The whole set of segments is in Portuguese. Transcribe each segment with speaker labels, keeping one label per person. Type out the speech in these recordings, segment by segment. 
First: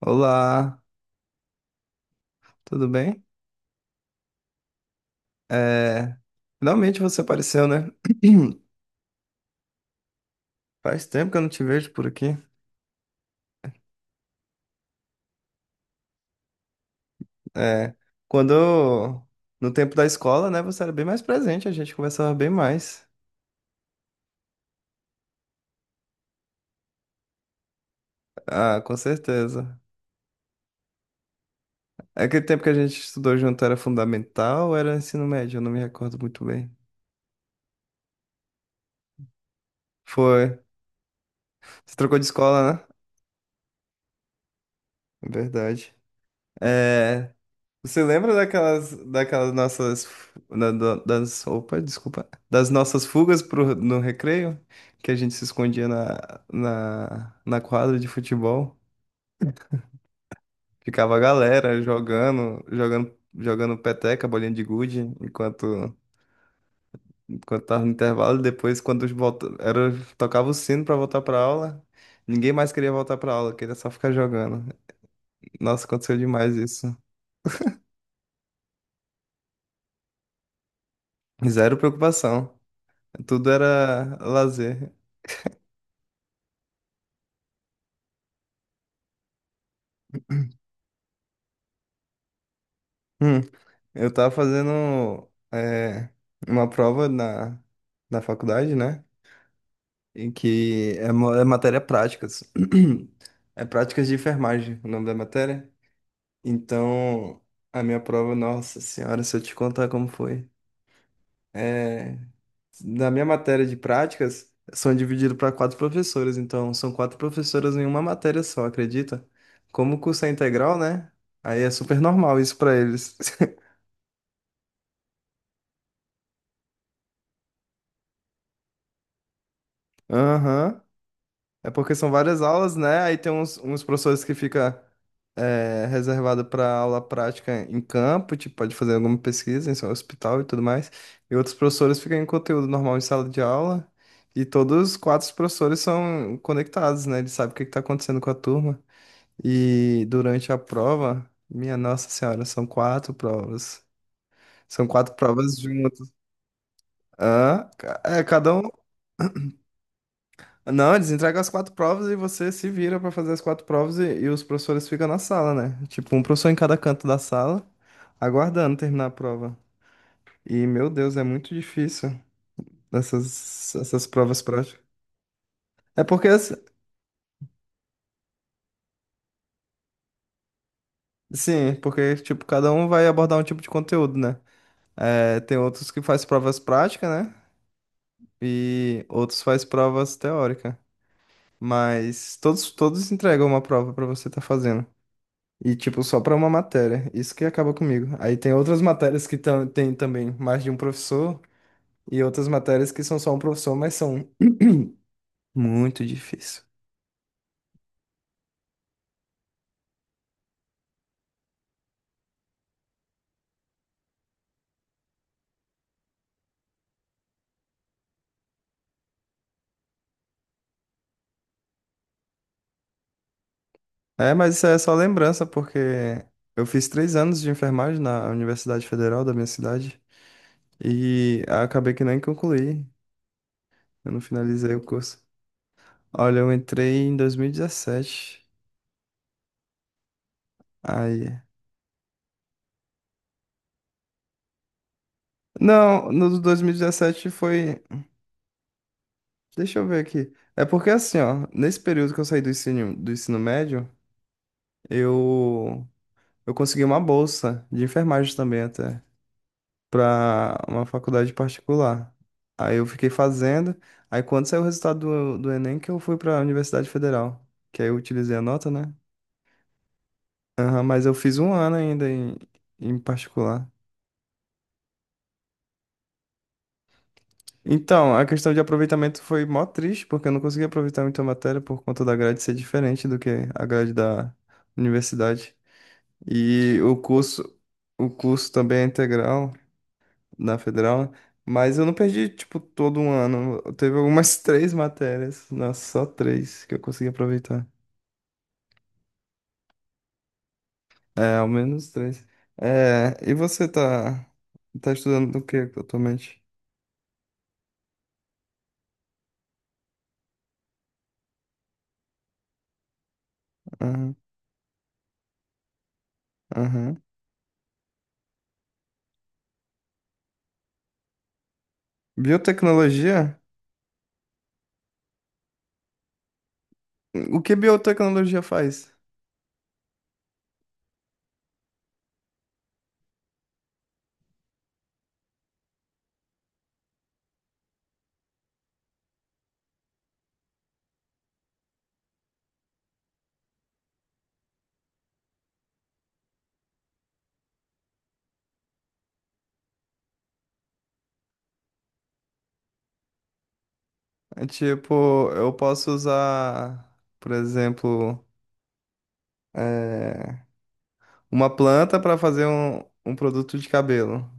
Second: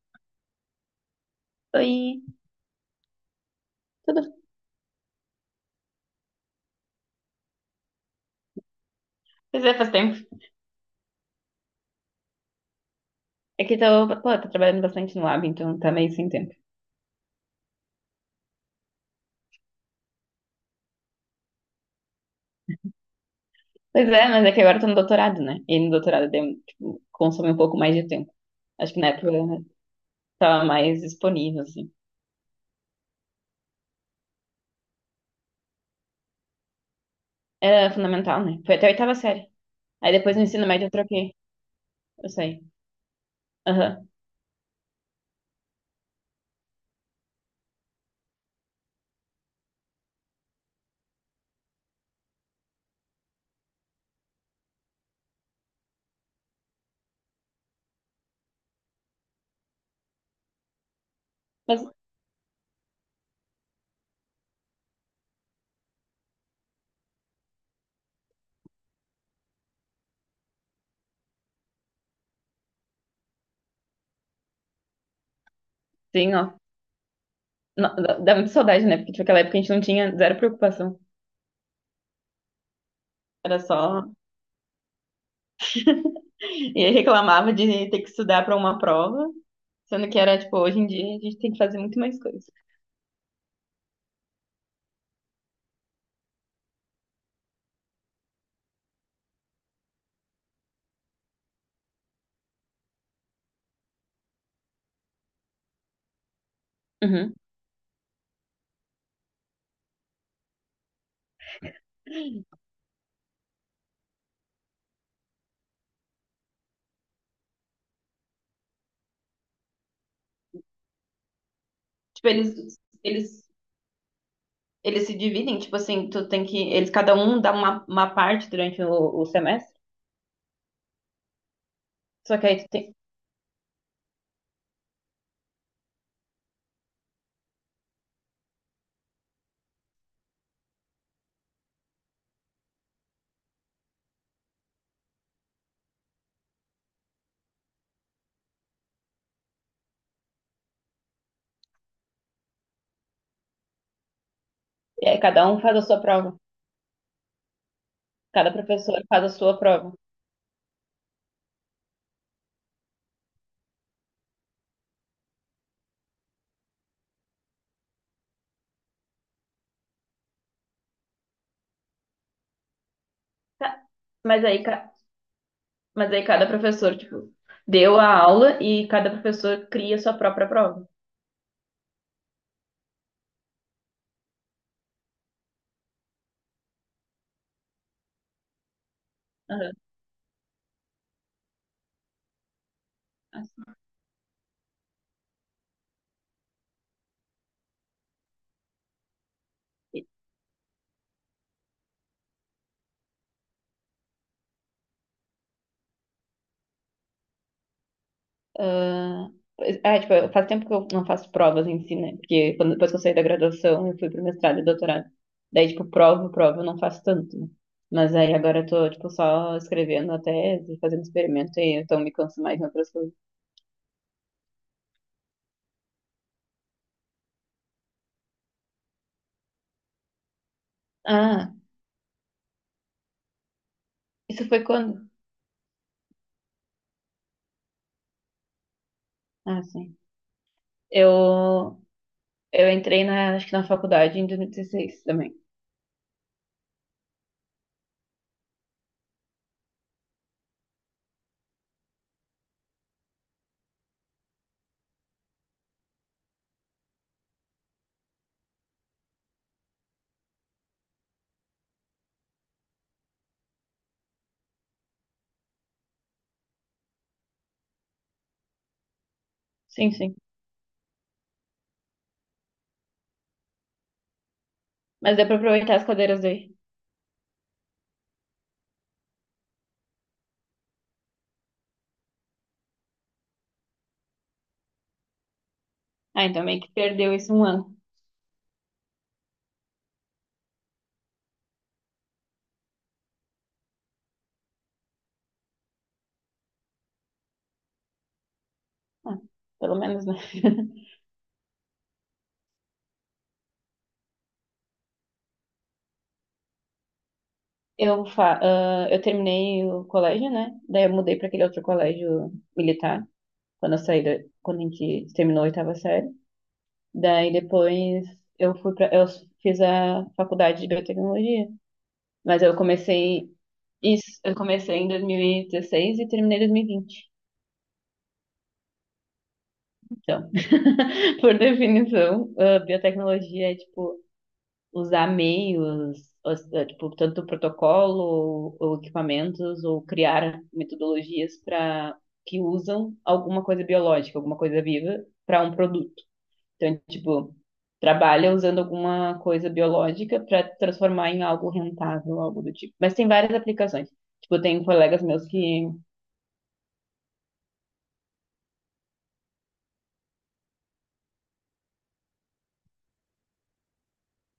Speaker 1: Olá,
Speaker 2: Oi,
Speaker 1: tudo bem?
Speaker 2: tudo?
Speaker 1: É, finalmente você apareceu, né?
Speaker 2: Pois é, faz tempo.
Speaker 1: Faz tempo que eu não te vejo por aqui.
Speaker 2: É que pô, tô trabalhando bastante no lab, então tá meio sem tempo.
Speaker 1: É, quando eu- no tempo da escola, né, você era bem mais presente, a gente conversava bem mais.
Speaker 2: Pois é, mas é que agora eu tô no doutorado, né? E no doutorado tipo, consome um pouco mais de tempo.
Speaker 1: Ah,
Speaker 2: Acho
Speaker 1: com
Speaker 2: que na época eu
Speaker 1: certeza.
Speaker 2: tava mais disponível, assim.
Speaker 1: Aquele tempo que a gente estudou junto era fundamental ou era ensino médio? Eu não me recordo muito bem.
Speaker 2: Era fundamental, né? Foi até a oitava série. Aí depois no
Speaker 1: Foi.
Speaker 2: ensino médio eu troquei.
Speaker 1: Você trocou de
Speaker 2: Eu saí.
Speaker 1: escola, né?
Speaker 2: Aham.
Speaker 1: Verdade. É, você lembra daquelas, nossas, das nossas fugas no recreio, que a gente se escondia na quadra de futebol, ficava a galera
Speaker 2: Mas,
Speaker 1: jogando, jogando, jogando peteca, bolinha de gude, enquanto, tava no intervalo, e depois quando os volta, era, tocava o sino para voltar para aula, ninguém mais queria voltar para aula, queria só ficar jogando. Nossa, aconteceu
Speaker 2: sim,
Speaker 1: demais
Speaker 2: ó.
Speaker 1: isso.
Speaker 2: Dá muita saudade, né? Porque, tipo, naquela época a gente não tinha zero preocupação.
Speaker 1: Zero preocupação. Tudo
Speaker 2: Era só.
Speaker 1: era lazer.
Speaker 2: E aí reclamava de ter que estudar pra uma prova, sendo que era, tipo, hoje em dia a gente tem que fazer muito mais coisa.
Speaker 1: Hum, eu tava fazendo é, uma prova na, faculdade, né? E que é, é matéria práticas. É práticas de enfermagem, o nome da matéria.
Speaker 2: Uhum.
Speaker 1: Então, a minha prova, nossa senhora, se eu te contar como foi. É, na minha matéria de práticas, são divididos para quatro professores. Então, são quatro professoras em uma matéria só, acredita? Como o curso é integral, né? Aí é super
Speaker 2: Tipo,
Speaker 1: normal isso para eles.
Speaker 2: eles, eles se dividem, tipo assim, tu tem que. Eles, cada um dá uma parte durante o semestre.
Speaker 1: Aham. É porque são
Speaker 2: Só
Speaker 1: várias
Speaker 2: que aí tu
Speaker 1: aulas,
Speaker 2: tem.
Speaker 1: né? Aí tem uns, professores que fica é, reservado para aula prática em campo, tipo, pode fazer alguma pesquisa em seu hospital e tudo mais. E outros professores ficam em conteúdo normal em sala de aula. E todos os quatro professores são conectados, né? Eles sabem o que está acontecendo com a turma. E durante a prova, minha Nossa Senhora, são quatro provas. São quatro
Speaker 2: É, cada
Speaker 1: provas
Speaker 2: um faz a sua
Speaker 1: juntas.
Speaker 2: prova.
Speaker 1: Ah, é,
Speaker 2: Cada
Speaker 1: cada um.
Speaker 2: professor faz a sua prova.
Speaker 1: Não, eles entregam as quatro provas e você se vira pra fazer as quatro provas e, os professores ficam na sala, né? Tipo, um professor em cada canto da sala, aguardando terminar a prova. E, meu Deus, é muito difícil essas,
Speaker 2: Tá.
Speaker 1: provas
Speaker 2: Mas aí,
Speaker 1: práticas.
Speaker 2: ca-
Speaker 1: É
Speaker 2: mas aí
Speaker 1: porque,
Speaker 2: cada
Speaker 1: assim,
Speaker 2: professor, tipo, deu a aula e cada professor cria a sua própria prova.
Speaker 1: sim, porque, tipo, cada um vai abordar um tipo de conteúdo, né? É, tem outros que faz provas práticas, né? E outros faz
Speaker 2: Aham.
Speaker 1: provas teóricas. Mas todos, entregam uma
Speaker 2: Assim.
Speaker 1: prova pra você estar fazendo. E, tipo, só pra uma matéria. Isso que acaba comigo. Aí tem outras matérias que tem também mais de um professor e outras matérias que são só um professor, mas são muito difícil.
Speaker 2: Ah, é, tipo, faz tempo que eu não faço provas em si, né? Porque quando, depois que eu saí da graduação, eu fui pro mestrado e doutorado. Daí, tipo, prova, prova, eu não faço tanto, né? Mas aí agora eu tô, tipo, só escrevendo a tese, fazendo experimento e então me canso mais em outras coisas.
Speaker 1: É, mas isso é só lembrança, porque eu fiz 3 anos de enfermagem na Universidade Federal da minha cidade e
Speaker 2: Ah,
Speaker 1: acabei que nem concluí. Eu não
Speaker 2: isso foi
Speaker 1: finalizei o
Speaker 2: quando?
Speaker 1: curso. Olha, eu entrei em 2017.
Speaker 2: Ah, sim.
Speaker 1: Aí.
Speaker 2: Eu, eu entrei na, acho que na faculdade em 2016 também.
Speaker 1: Não, no 2017 foi. Deixa eu ver aqui. É porque assim, ó, nesse período que eu saí do ensino médio, eu, consegui uma bolsa de enfermagem também até, pra uma faculdade particular. Aí eu fiquei fazendo, aí quando saiu o resultado do Enem, que eu fui pra Universidade Federal, que aí eu utilizei a nota, né?
Speaker 2: Sim, sim.
Speaker 1: Aham, mas eu fiz um ano ainda em, particular.
Speaker 2: Mas deu pra aproveitar as cadeiras daí.
Speaker 1: Então, a questão de aproveitamento foi mó triste, porque eu não consegui aproveitar muito a matéria por conta da grade ser diferente do que a grade da universidade.
Speaker 2: Ah, então meio que
Speaker 1: E
Speaker 2: perdeu isso um ano.
Speaker 1: o curso também é integral na federal, né? Mas eu não perdi, tipo, todo um ano. Teve algumas três matérias, nossa, só três que eu consegui aproveitar.
Speaker 2: Ah, pelo menos, né?
Speaker 1: É, ao menos três. É, e você tá estudando o que atualmente?
Speaker 2: Eu terminei o colégio, né? Daí eu mudei para aquele outro colégio militar, quando eu saí,
Speaker 1: Aham,
Speaker 2: quando a gente terminou a oitava série.
Speaker 1: aham.
Speaker 2: Daí depois eu fiz a faculdade de biotecnologia, mas
Speaker 1: Biotecnologia?
Speaker 2: eu comecei em 2016 e 16 e terminei em 2020.
Speaker 1: O que biotecnologia faz?
Speaker 2: Então, por definição, a biotecnologia é tipo usar meios, tipo, tanto protocolo ou equipamentos, ou criar metodologias para que usam alguma coisa biológica, alguma coisa viva para um produto. Então, tipo, trabalha usando alguma coisa biológica para transformar em algo rentável, algo do tipo. Mas tem várias aplicações. Tipo,
Speaker 1: É
Speaker 2: tem
Speaker 1: tipo,
Speaker 2: colegas meus
Speaker 1: eu
Speaker 2: que.
Speaker 1: posso usar, por exemplo, é, uma planta para fazer um, produto de cabelo.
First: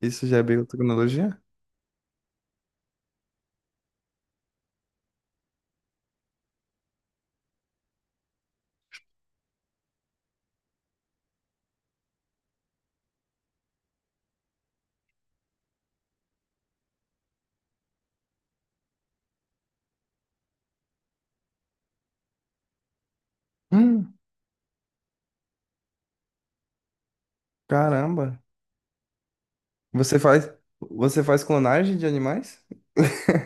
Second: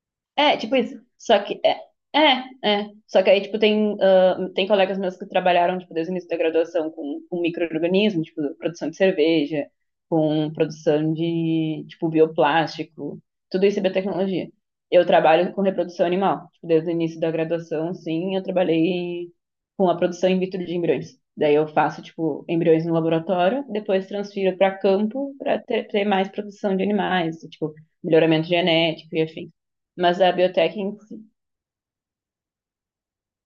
Speaker 1: Isso já é
Speaker 2: É, tipo isso. Só
Speaker 1: biotecnologia?
Speaker 2: que é. Só que aí, tipo, tem colegas meus que trabalharam, tipo, desde o início da graduação com micro-organismo, tipo, produção de cerveja, com produção de, tipo, bioplástico, tudo isso é biotecnologia. Eu trabalho com reprodução animal, tipo, desde o início da graduação, sim, eu trabalhei com a produção in vitro de embriões. Daí eu faço, tipo, embriões no laboratório, depois
Speaker 1: Hum,
Speaker 2: transfiro para campo para ter mais produção de animais, tipo,
Speaker 1: caramba.
Speaker 2: melhoramento genético e afim.
Speaker 1: Você
Speaker 2: Mas é a
Speaker 1: faz,
Speaker 2: biotech em si.
Speaker 1: você faz clonagem de animais?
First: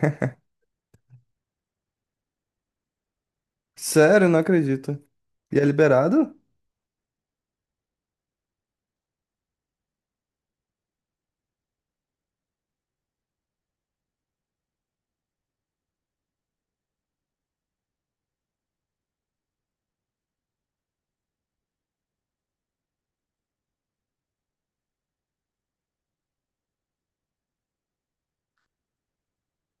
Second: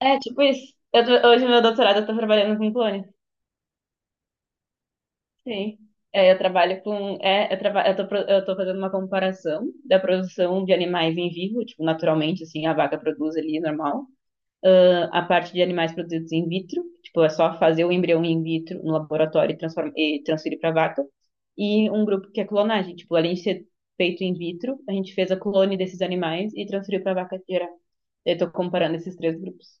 Speaker 2: É, tipo isso. Hoje, meu doutorado, eu tô trabalhando com clone.
Speaker 1: Sério, não acredito. E é
Speaker 2: Sim. É,
Speaker 1: liberado?
Speaker 2: eu trabalho com. É, eu tô fazendo uma comparação da produção de animais em vivo, tipo, naturalmente, assim, a vaca produz ali normal. A parte de animais produzidos in vitro, tipo, é só fazer o embrião in vitro no laboratório e transferir para vaca. E um grupo que é clonagem, tipo, além de ser feito in vitro, a gente fez a clone desses animais e transferiu para vaca geral. Eu tô comparando esses três grupos.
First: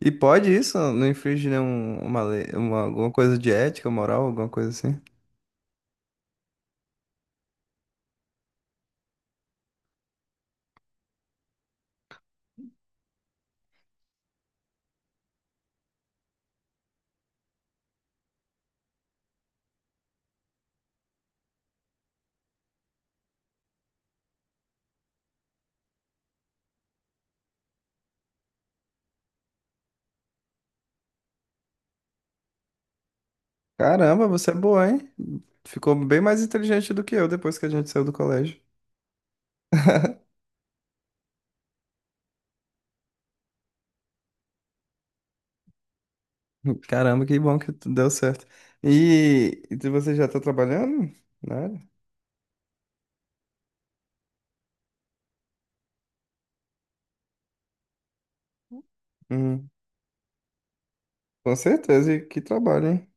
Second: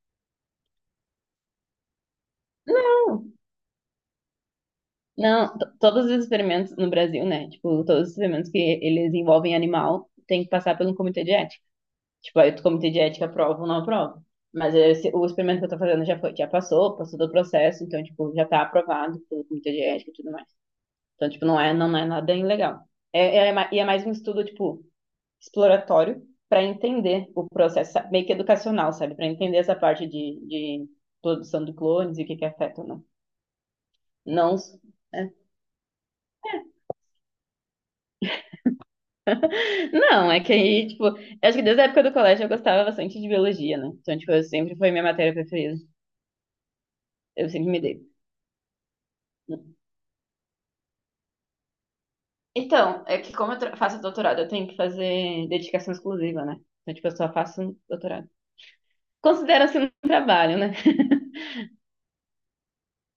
Speaker 1: E pode isso? Não infringe nenhum, uma lei, uma, alguma coisa de ética, moral, alguma coisa assim?
Speaker 2: Não, todos os experimentos no Brasil, né? Tipo, todos os experimentos que eles envolvem animal tem que passar pelo comitê de ética. Tipo, aí o comitê de ética aprova ou não aprova. Mas o experimento que eu tô fazendo já foi, já passou do processo, então, tipo, já tá aprovado pelo comitê de ética e tudo mais. Então, tipo, não é, nada ilegal. É, é mais um estudo, tipo, exploratório para entender o processo, meio que educacional, sabe? Para entender essa parte de produção de clones e o que que afeta ou não.
Speaker 1: Caramba, você é
Speaker 2: Não.
Speaker 1: boa, hein? Ficou bem mais inteligente do que eu depois que a gente saiu do colégio.
Speaker 2: Não, é que aí, tipo, acho que desde a época do colégio eu gostava bastante de biologia, né? Então, tipo, eu sempre foi minha matéria preferida.
Speaker 1: Caramba, que
Speaker 2: Eu
Speaker 1: bom
Speaker 2: sempre
Speaker 1: que
Speaker 2: me dei.
Speaker 1: deu certo. E você já tá trabalhando? Né?
Speaker 2: Então, é que como eu faço doutorado, eu tenho que fazer dedicação exclusiva, né? Então, tipo, eu só faço doutorado.
Speaker 1: Hum,
Speaker 2: Considera-se um trabalho, né?
Speaker 1: com certeza, e que trabalho, hein?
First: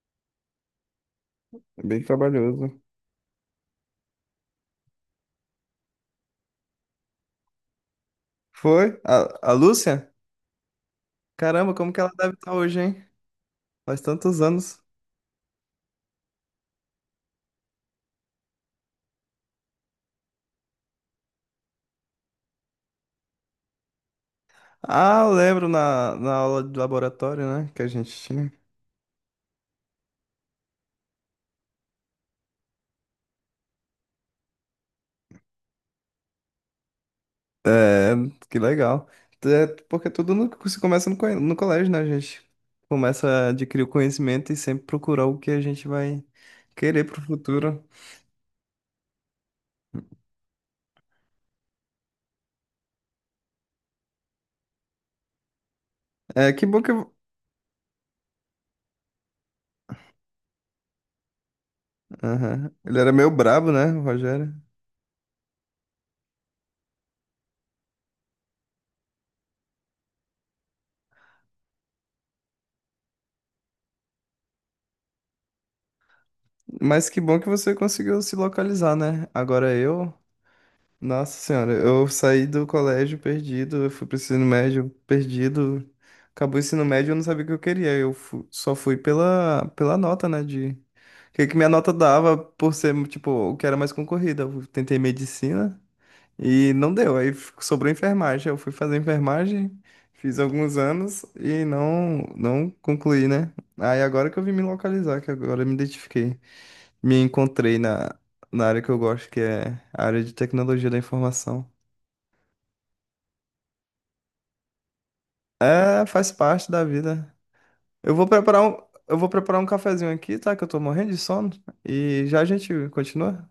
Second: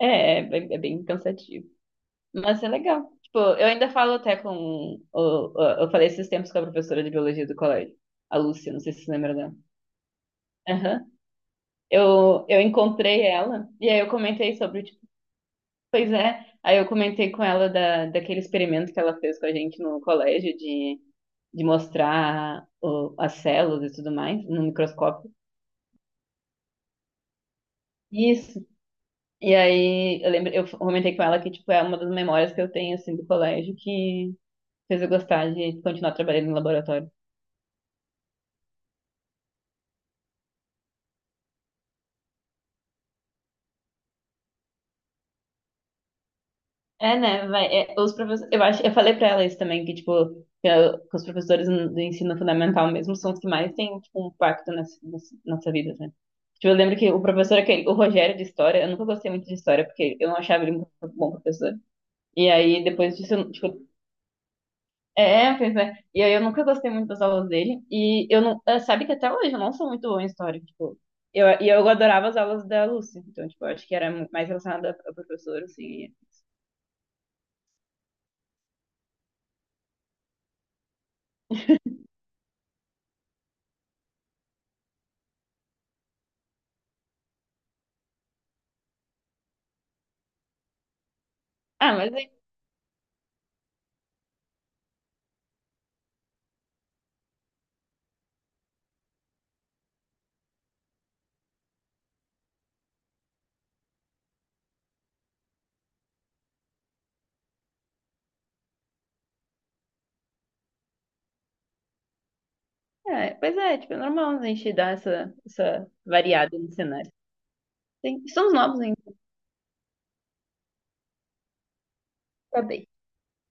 Speaker 2: Bem, é bem cansativo.
Speaker 1: É bem
Speaker 2: Mas é
Speaker 1: trabalhoso.
Speaker 2: legal. Tipo, eu ainda falo até com. Eu falei esses tempos com a professora de biologia do colégio, a Lúcia, não sei
Speaker 1: Foi?
Speaker 2: se você lembra
Speaker 1: A,
Speaker 2: dela.
Speaker 1: Lúcia?
Speaker 2: Aham.
Speaker 1: Caramba, como que ela deve
Speaker 2: Eu,
Speaker 1: estar
Speaker 2: eu
Speaker 1: hoje, hein?
Speaker 2: encontrei ela, e aí
Speaker 1: Faz
Speaker 2: eu
Speaker 1: tantos
Speaker 2: comentei
Speaker 1: anos.
Speaker 2: sobre. Pois é, aí eu comentei com ela daquele experimento que ela fez com a gente no colégio de mostrar as células e tudo mais no
Speaker 1: Ah,
Speaker 2: microscópio.
Speaker 1: eu lembro na, aula de laboratório, né? Que a gente tinha.
Speaker 2: Isso. E aí eu lembro, eu comentei com ela que tipo é uma das memórias que eu tenho assim do colégio que fez eu gostar de continuar trabalhando em laboratório.
Speaker 1: É, que legal. É, porque tudo se começa no colégio, né? A gente começa a adquirir o conhecimento e sempre procurar o que a gente vai querer
Speaker 2: É,
Speaker 1: pro
Speaker 2: né? Vai,
Speaker 1: futuro.
Speaker 2: é, os professores, eu acho, eu falei pra ela isso também, que, tipo, que os professores do ensino fundamental mesmo são os que mais têm, tipo, um impacto nas nossa vida, né?
Speaker 1: É, que
Speaker 2: Tipo, eu
Speaker 1: bom que
Speaker 2: lembro que
Speaker 1: eu...
Speaker 2: o professor, aquele, o Rogério de História, eu nunca gostei muito de História, porque eu não achava ele muito bom professor. E
Speaker 1: Aham.
Speaker 2: aí,
Speaker 1: Ele era
Speaker 2: depois
Speaker 1: meio
Speaker 2: disso, eu,
Speaker 1: brabo, né,
Speaker 2: tipo,
Speaker 1: o Rogério?
Speaker 2: pois é. E aí eu nunca gostei muito das aulas dele, e eu não, sabe que até hoje eu não sou muito boa em História, tipo, e eu adorava as aulas da Lúcia, então, tipo, eu acho que era muito mais relacionada a professor, assim,
Speaker 1: Mas que bom que você conseguiu se localizar, né? Agora eu. Nossa senhora, eu saí do colégio perdido, eu fui pro ensino médio perdido. Acabou o ensino médio, eu não sabia o que eu queria. Eu só fui pela, nota, né? De o que que minha nota
Speaker 2: mas.
Speaker 1: dava por ser, tipo, o que era mais concorrida. Eu tentei medicina e não deu. Aí sobrou enfermagem. Eu fui fazer enfermagem, fiz alguns anos e não, não concluí, né? Aí agora que eu vim me localizar, que agora eu me identifiquei me encontrei na, área que eu gosto, que é a área de tecnologia da informação.
Speaker 2: É, pois é, tipo, é normal a gente dar essa
Speaker 1: É, faz
Speaker 2: variada
Speaker 1: parte
Speaker 2: no
Speaker 1: da
Speaker 2: cenário.
Speaker 1: vida. Eu
Speaker 2: Tem-
Speaker 1: vou
Speaker 2: estamos
Speaker 1: preparar um,
Speaker 2: novos
Speaker 1: eu
Speaker 2: ainda.
Speaker 1: vou preparar um cafezinho aqui, tá? Que eu tô morrendo de sono. E já a
Speaker 2: Tá bem.
Speaker 1: gente continua.